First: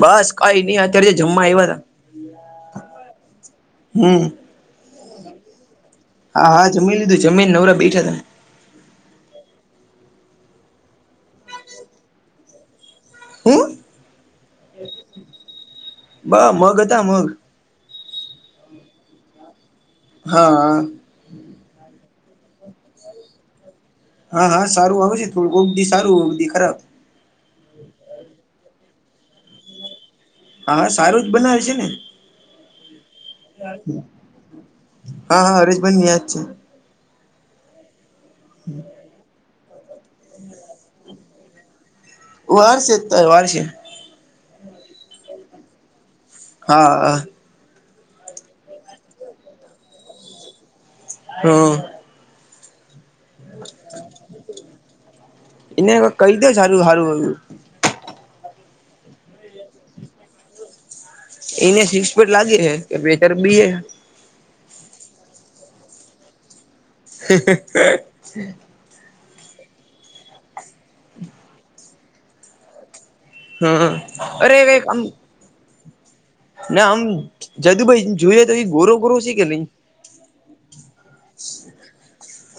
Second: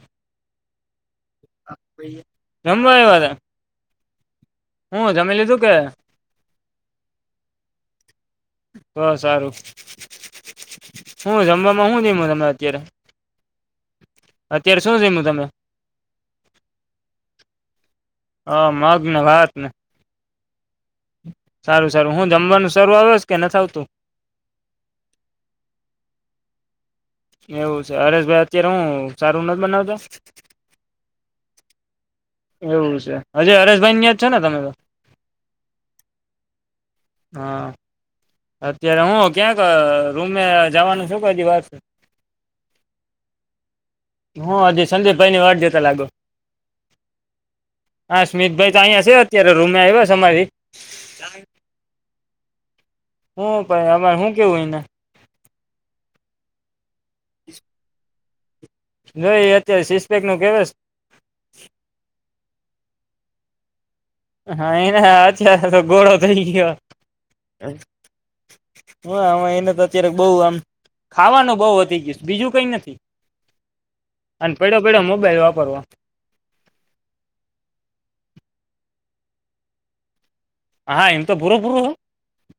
બસ કઈ નહી અત્યારે જમવા આવ્યા હતા જમવા આવ્યા તા હમ્મ હું જમી લીધું કે હા હા જમીન લીધું જમીન નવરા બેઠા હતા બહુ સારું હું જમવામાં શું નહી તમે અત્યારે હું અત્યારે શું જમયુ તમે બા મગ હતા મગ હ મગને વાત ને હા હા સારું સારું હું જમવાનું સારૂ આવે કે નથી આવતું હા હા સારું આવશે કોક દી સારું કોક દી ખરાબ એવું છે હરેશ ભાઈ અત્યારે હું સારું નથી બનાવતા હા સારું જ બનાવે છે ને એવું છે હજી હરેશભાઈ ન્યા જ છો ને તમે તો હા હા હરેશભાઈ મેચછે હા અત્યારે હું ક્યાંક રૂમે જવાનું છું કે હજી વાર વાર સે તાય વાર શે હું હજી સંજે ભાઈ ને વાડ જોતા લાગો હા હા સ્મિતભાઈ તો અહીંયા શે અત્યારે રૂમે આવ્યા અમારી [inaudible] હું ભાઈ અમારે શું કેવું હોય ને એને કઈ દે સારું સારું જો એ અત્યારે સીસપેક નો કેવા એને શિક્પેટ લાગે છે કે બેચાર બી હા એને હ છે તો અત્યાર ગોળો થઈ ગયો [inaudible] હોવે હોવે એને તો અત્યારે બઉ આમ ખાવાનું બહુ વધી ગયુ બીજું કઈ નથી હમ અને અરે પડ્યો કઈક આમ પડ્યો મોબાઈલ વાપરવાણો ના આમ જાદુભાઈ જોઈએ તો એ ગોરો ગોરો શી કે નઈ હા એમ તો બુરો બુરો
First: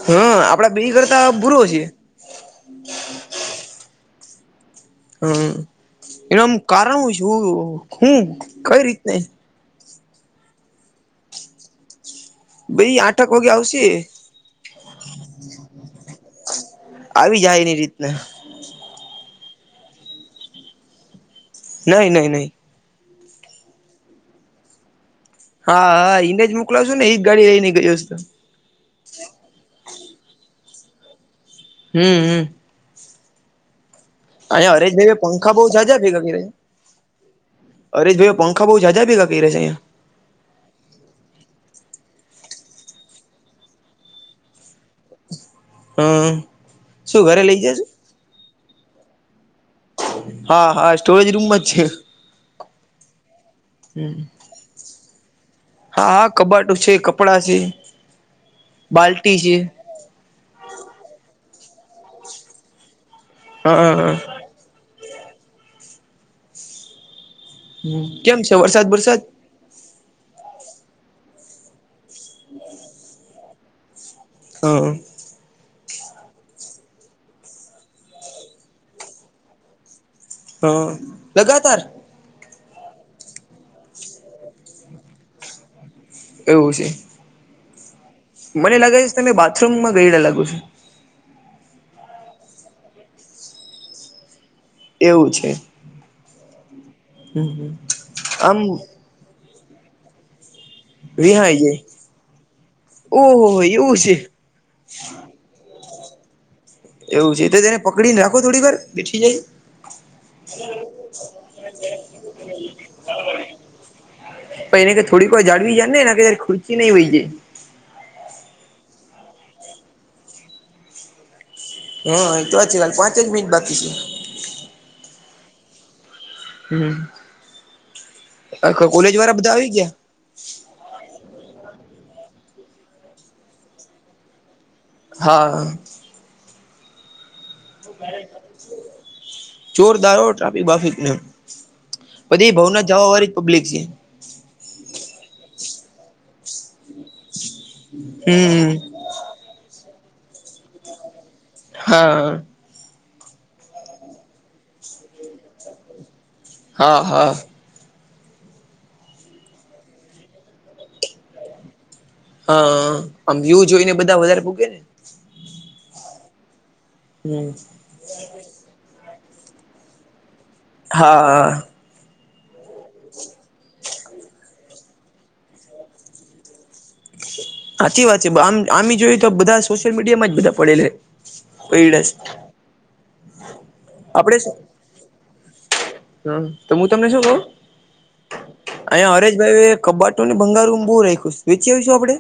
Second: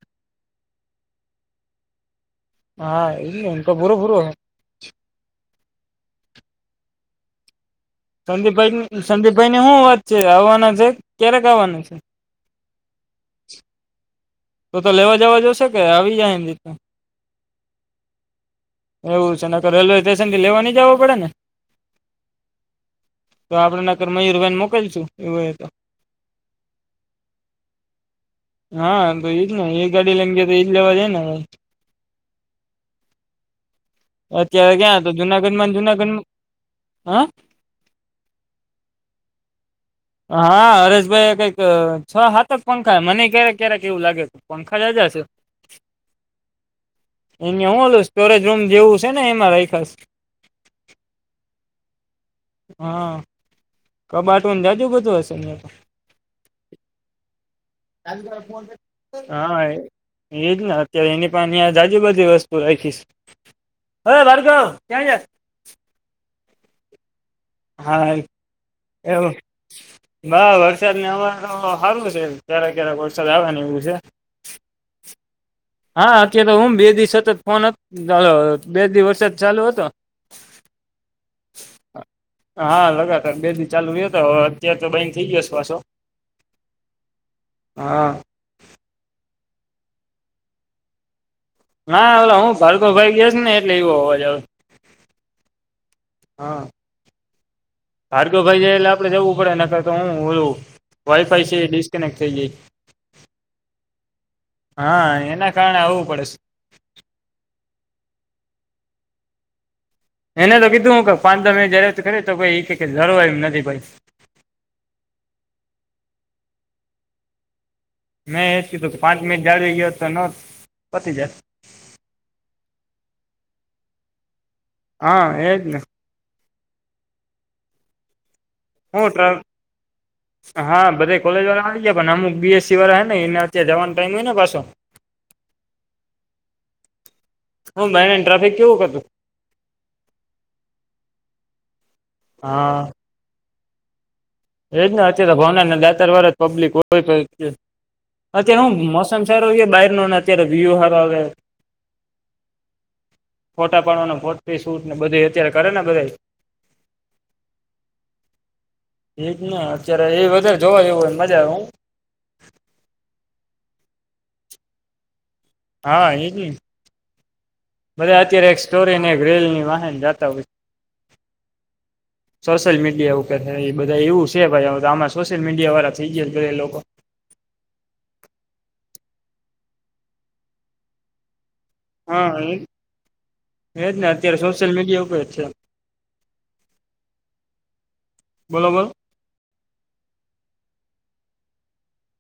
હા આપડા બે કરતા બુરો છે હા એ તો બુરો બરો હે હમ્મ એનામ કારણો છું હું કઈ રીતને ભાઈ ની શું વાત છે આવવાના છે ક્યારેક આવવાના છે ભાઈ આઠક વાગે આવશે તો તો લેવા જવા જોશે કે આવી જાય એમ રી આવી જાય એની રીતને એવું છે ને રેલવે સ્ટેશન થી લેવા ની જવા પડે ને નહી નહી નહી તો આપડે નગર મયુરભેન મોકલશું એવું હોય તો હા હા ઈને જ મોકલાશો ને એ જ ગાડી લઈ ને ગયોશે હા તો એજ ને એ ગાડી લેમ ગયો તો એજ લેવા જાય ને હમ હમ અ અત્યારે હરે ક્યાં તો ભાઈ પંખા જુનાગઢ બહુ માં સાજા જુનાગઢ ભેગા હા અરેશ ભાઈ પંખા બોવ જાજા ભેગા કર્યા છે અહીંયા હા હરેશભાઈ કઈક છ હાતેક પંખા મને ક્યારેક ક્યારેક એવું લાગે પંખા જા જા છે. હ શું ઘરે લઈ અંયા જશે હુંલું સ્ટોરેજ રૂમ જેવું છે, ને એમાં રાયખાસ હા હા સ્ટોરેજ રૂમમાં જ છે. હા કબાટોને જાજો બધું હશે તો હા હા કબાટું છે, કપડાં છે. બાલ્ટી છે હા. એજ ને અત્યારે એની પણ અંયા જાજી બધી વસ્તુ રાખીશ હા હા અરે ભાર્ગવ ક્યાં જાય હા કેમ છે વરસાદ વરસાદ એવું વરસાદને હમાર તો સારું ક્યારે ક્યારે વરસાદ આવે ને એવું છે. હા. હા અત્યારે તો હું બે દિવસ સતત ફોન બે દિવસ વરસાદ ચાલુ હતો હા લગાતાર હા લગાતાર બે દી ચાલુ રહ્યો હતો હવે અત્યારે તો બન થઈ ગયો શે પાછો એવું છે. હા. મને લાગે છે, તમે બાથરૂમાં ગયડા લાગો છો ના ઓલે હું ભાર્ગવ ભાઈ ગયોશે ને એટલે એવો અવાજ આવ્યો એવું છે. હા. હમ, હમ ભાર્ગવ આમ ભાઈ જાય એટલે આપણે જવું પડે નકર તો હું વાઈફાઈ વિહાય છે, જાય ડિસ્કનેક્ટ થઈ જાય ઓહો એવું છે હા એના કારણે આવવું પડેશે એવું છે તો તેને પકડીને રાખો થોડીક વાર બેઠી જાય એને તો કીધું હું કે પાચ [unintelligible] કરેતો [unintelligible] ભાઈ પહી એને કે થોડીક વાર જાળવી જાય ને કેયારે ખુચી નહી હોય જાય મેં એ કીધું કે પાંચ મિનિટ જાળવી ગયો તો નો પતી જાય હા એ તો હાચી વાત પાંચ જ મિનિટ બાકી છે. હા એજ ને હમ આખા હું કોલેજ ટ્ર વાળા બધા આવી ગીયા હા બધા કોલેજ વાળા આવી ગયા પણ અમુક બી એસ સી વાળા હે ને એને અત્યારે જવાનો ટાઈમ હોય ને પાછો હા. હું મેને ટ્રાફિક કેવુંક હતું? જોરદારો ટ્રાફિક બાફિકને બધી હા ભવનાથ જવા વાળી બલિક છે. એજ ને અત્યારે ભાવનાને દાતાર વાર જ પબ્લિક હો અત્યારે હમ હું મસ્ત સંસારોએ બારનો ને અત્યારે વ્યુ હારો આવે હા. ફોટા પાડવાનું ફોટી સૂટ ને બધી અત્યારે કરે ને બધાએ હા, હા એજ ને અત્યારે એ વધારે જોવા જેવું હોયને મજા આવે હો હા આમ વ્યુ જોઈને બધા વધારે પુગે ને હા એજ ને હમ. બધા અત્યારે એક સ્ટોરીને એક રેલની વાહન જાતા હોય હા, હા સોશિયલ મીડિયા ઉપરને એ બધા એવું છે, ભાઈ અવે તો આમાં સોશિયલ મીડિયા વાળા થઈ ગયા બધા એ લોકો સાચી વાત છે આમ આમ જોયએ તો બધા સોશિયલ મીડિયા માં જ બધા પડેલાડસ હા એ- એ જ ને અત્યારે આપડ સોશિયલ મીડિયા ઉપર જ છે હમ તો હું તમને શું કહ બોલો બોલો અહીંયા હરેશ ભાઈ કબાટુંને ભંગારું બહુ રાખ્યું વેચી આવીશું આપડે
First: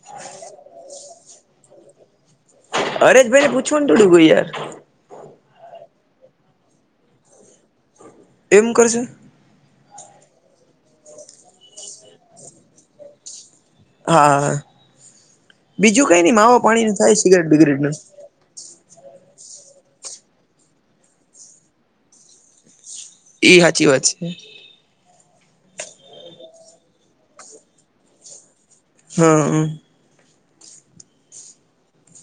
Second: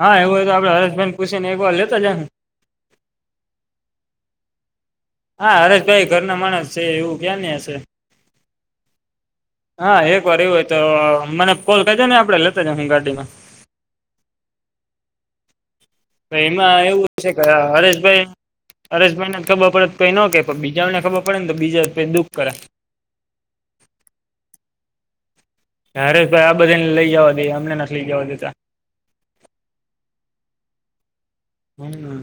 હા એવું હોય આપે હસબેડ પૂછી ને એક વાર લેતા જ ને અરે જ ભાઈને પૂછવું ને થોડુંકું યાર હા હરેશ ભાઈ ઘર ના માણસ છે એવું ક્યાં હશે એમ કરશે હા એક વાર એવું હોય તો મને કોલ કજે ને આપડે લેતા જ હું ગાડીમાં હા બીજું કઈ નઈ માવ પાણી એમાં ન થાય સિગરેટ બિગરેટ ન અરેસ ભાઈને ખબર પડે તોઈ ન કે બીજા ને ખબર પડે ને તો બીજા જઈ દુઃખ કરે ઈ હાચી વાત છે હરેશ ભાઈ આ બધા ને લઈ જવા દે અમને લઈ જવા દેતા હા હમ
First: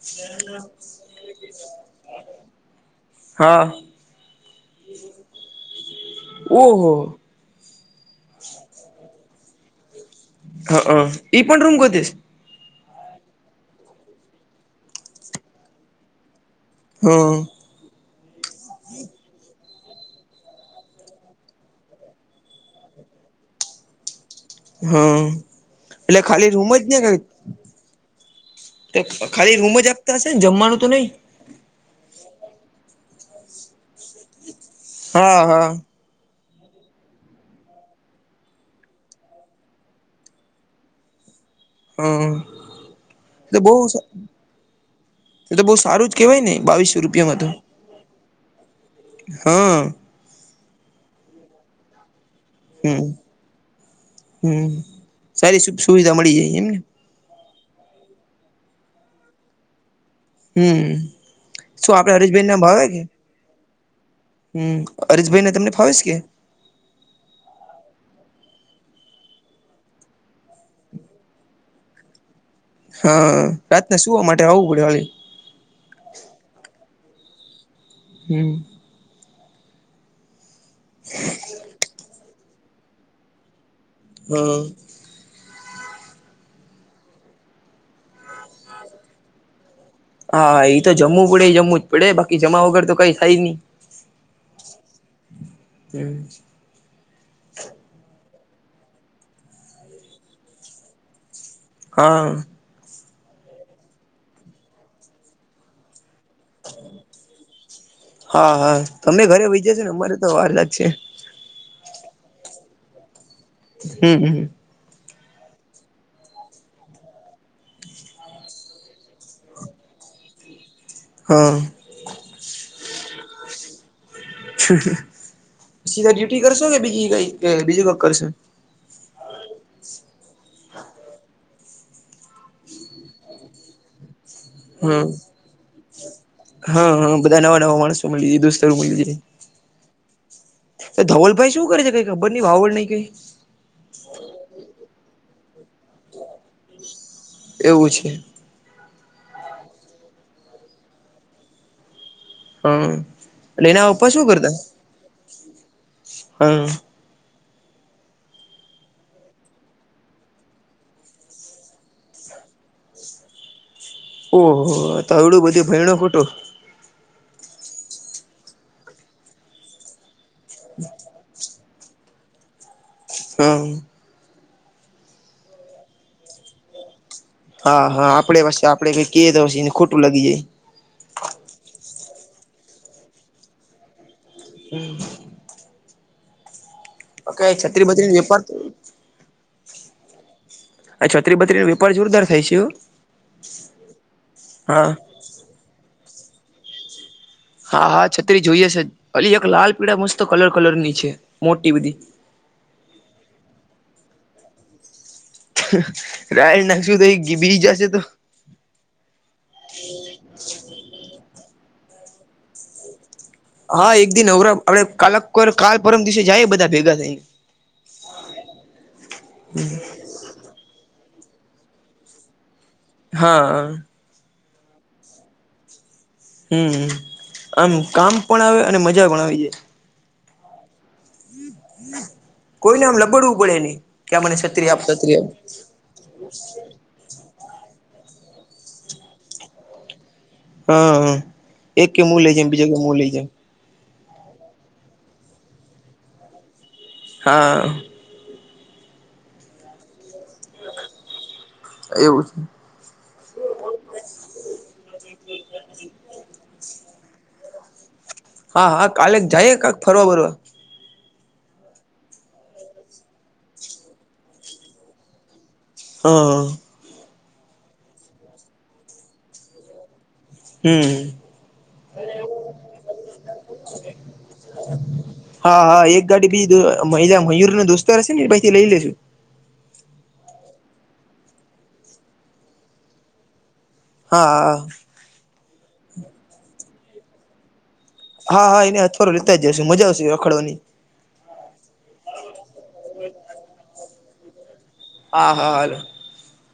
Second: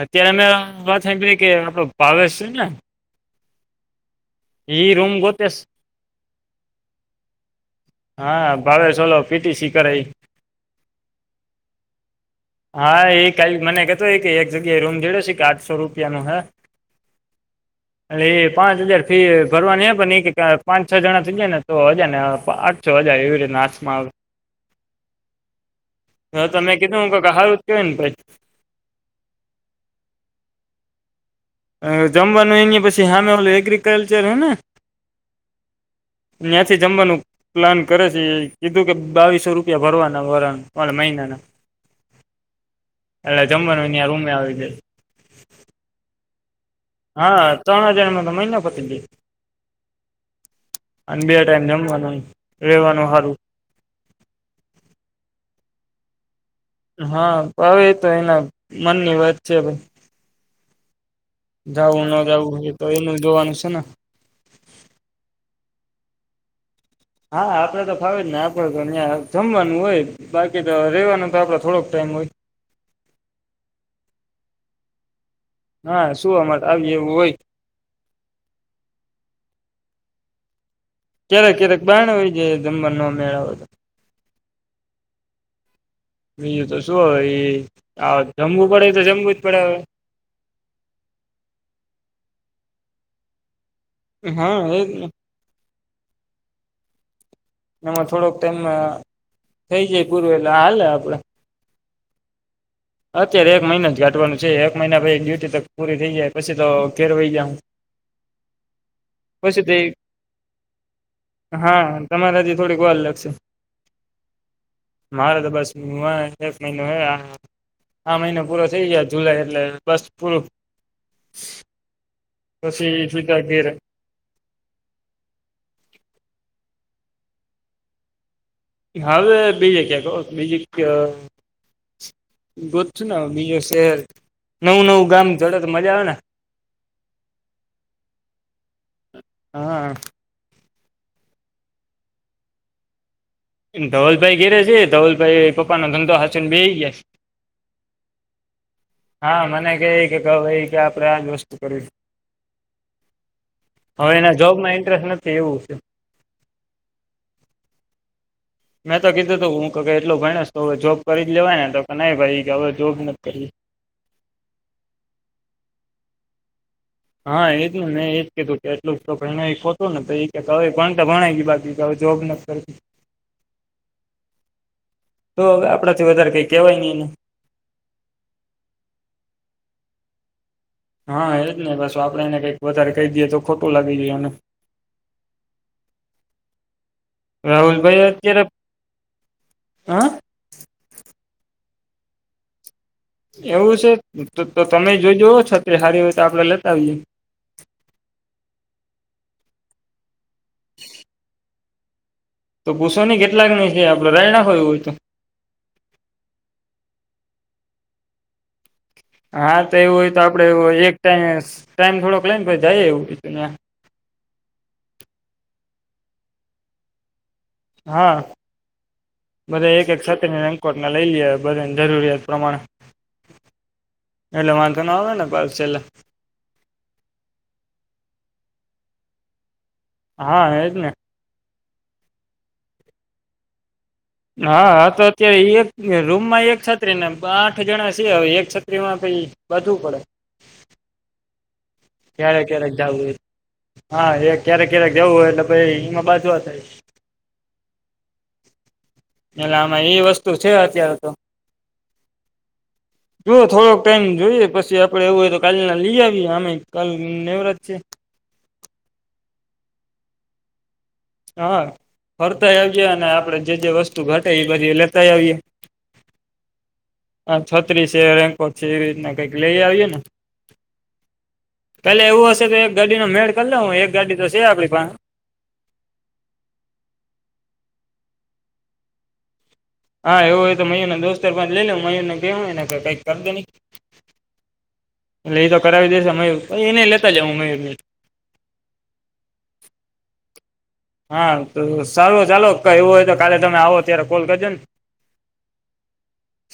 અત્યારે અમે વાત સા કે આપણો પાવેશ છે ને હા એ રૂમ ગ તેસ ઓહો હા ભાવેશ પીટીસી કર હા હ ઈ પણ રૂમ કધસ હા એ કઈ મને કતો હો કે એક જગ્યાએ રૂમ જેડે છે કે આઠસો રૂપિયા નું હે હમ એટલે એ પાંચ હજાર ફી ભરવાની પણ પાંચ છ જણા થઈ જાય ને તો હજાર ને ચજાય એવી રીતે નાચમાં આવે હા એટલે ખાલી રૂમ જ ને હ કે નેછ ખાલી રૂમ જ આપતા હશે ને જમવાનું તો નહીિ જમવાનું એ પછી સામે ઓલું એગ્રીિકલ્ચર હય ને હા હા ત્યાંથી જમવાનું પ્લાન કરે છે એ કીધું કે બાવીસો રૂપિયા ભરવાના ભર મહિનાના હમ એટલે એલે બહ જમવાનું ત્યાં રૂમે આવી જાય એ તો બહુ સારું જ કેહેવાયને બી હા ચૌણ હજાર મ તો મહિ પતી હા અને બે ટાઈમ જમવાનું હમ રેવાનું હારું હમ સારી સુ સુવિધા મળી જાય એમને હા હવે એ તો એના મનની વાત છે ભાઈ હમ શું જવું ન આપડે હરેશભાઈ ના જવું તો ભાવે કે એનું જોવાનું છે ને હમ અરીશભાઈ ને તમને ફાવીશ કે હા આપડે તો ફાવે જ ને આપડે તો અહં જમવાનું હોય જ બાકી રેવાનો તો આપડે થોડોક ટાઈમ હોય હા રાતના સુવા માટે આવવું પડે હ હા શું અમારે આવી એવું હોય હમ ક્યારેક ક્યારેક બાણ હોય જ જમવા ન મેળ તો હા બીજું તો શું હ જમવું પડે તો જમવું જ પડે હવે હા હા એ તો જમવ પડે એ જમવું જ પડે બાકી જમાવા વગર તો કઈ થાય જ નહી હા એ હમ એમાં થોડોક ટાઈમ થઇ જાય પૂરવે એલા હાલે આપડે હા અત્યારે એક મહિના જ ગાઢવાનું છે એક મહિના પછી ડ્યુટી તો પૂરી થઈ જાય પછી તો ઘેરવાઈ જું હા હા તમે ઘરે વહી જશો ને અમારે તો વારદા જ છે હા તમારે હજી થોડીક વાર લાગશે હમ હ મારે તો બસ ું એક મહિનો હ આ મહિનો પૂરો થઈ ગયા જુલાઈ એટલે બસ પૂરું હા પછી જોક ઘ ર સીધા ડ્યુટી કરશો કે બીજી કઈ કે બીજું ક કરશેો હવે બી જગ્યા કો બીજી ગ ન બીજો શહેર નવું હમ નવું ગામ જડે તો મજા આવે ને હા હા બધા નવા નવા માણસો મળી જ દુસ્ત મળાય હા એ ધવલભાઈ શું કરે છે કઈ ખબર ની વાાવડ નહી કઈ ધવલભાઈ ઘેરે છે ધવલભાઈ પપ નો ધંધો હચન બે ગયા છે એવું છે હા મને ક કે કહ એ કે આપણે આ જ વસ્તુ કરીશ હા હવે એના જોબમાં ઇન્ટરેસ્ટ નથી એવું છે હમ મેં તો કીધું હતું હું ક એટલો ભાઈ ને તો હવે જોબ કરી જ લેવાય ને તો કે નહી ભાઈ કે હવે જોબ નથી કરી ઓહ તોવડું બધી ભયણો ખોટો હા એજ ને મે એજ કીધું કે એટલું તો એતું ને ભ ભણાય ગ બાકી જોબ કરતી હમ તો આપડા થી વધારે કઈ કેહેવાય નહી એને હા હા આપડે પાસે આપડે કઈ ક દ એને ખોટું લાગી જાય હા એજ ને બસ આપે એને કઈક વધારે ક દઈએ તો ખોટું લાગી જય એને હમ કઈ છત્રી રાહુલભાઈ બત્રી નો વેપાર અત્યારે હ અ છત્રી બત્રી નો વેપાર જોરદાર થાય છે એવું છે તો હા તમે જોજ છત સારી હોય તો આપડે લતાવીએ હા હા છત્રી જોઈએ છે અલી એક લાલ પીડા મસ્ત કલર કલર ની છે મોટી બધી તો પુસો ની કેટલાક ની છે આપડે રાયણા હોયું હોય તો રાય નાખશું તો એ બી જશે તો હા તો એવું હોય તો આપડે એક ટાઈ ટાઈમ થોડોક લે ને પ જાય એવું બીું તં હા એક દિ વર આપડે કાકર કાલ પરમ દિવસે જાય બધા ભેગા થઈને હા બધ એક એક સાથેં કોર્ટને લઈ લઈએ બધને જરૂરિયાત પ્રમાણે હા એટલે વાંધ તો ન ના આવે ને કો છેલ્લે હમ આમ કામ પણ આવે અને મજા પણ આવી જાય હા એ જ ને કોઈને આમ લબડવું પડે નહી ક્યાં મને હા છત્રી આપ હા છત તો અત્યારે એક રૂમમાં એક છત્રી ને આઠ જણા છે હ એક છત્રી માં પી બધું પડે હા એક કે મુું લઈ ક્યારેક જમ બીજો ક્યારેક કે મુું જવું લઈ હોય જાય હા એ ક્યારેક ક્યારેક જવું હોય એટલે પ એમાં બાજવા થાય હા એટલે આમાં એ વસ્તુ છે અત્યારે તો એવું છે જોુઓ થોડોક ટાઈમ જોઈએ પછી આપડે એવું હોય તો કાલ લઈ આવીએ આમે કાલ નનેવરાત છે હા હા કાલે જાય કાક ફરવા બરવા હા ફરતાય આવીજે અને આપડે જે જે વસ્તુ ઘટે એ પછી લેતા આવીએ હમ હ છત્રીસ રેકો છે એવી રીતના કઈક લઈ આવીએ ને હમ [inaudible] પેલે એવું હશે તો એક ગાડીનો મેળ કરી લઉ હ એક ગાડી તો છે આપડી પાસે હા હા એક ગાડી બીજી મયુર દોસ્તો રહેશે નેથી લઈ લેશું હા એવું હોય તો મ ના દોતાર પા લઈ લ મને કેહવયને કઈક કરો નહીં હા એટલે એ તો કરાવી દેશ અમેયાઈ એને લેતા જ હું મે હા હા એને થો લેતા જશે મજા આવશે રખાડવાની હા તો સારું ચાલો ક એવું હોય તો કાલે તમે આવો ત્યારે કોલ કરજો ને હા હા હલો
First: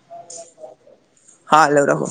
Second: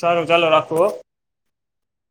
સારું ચાલો રાખું હો હા હલો રહો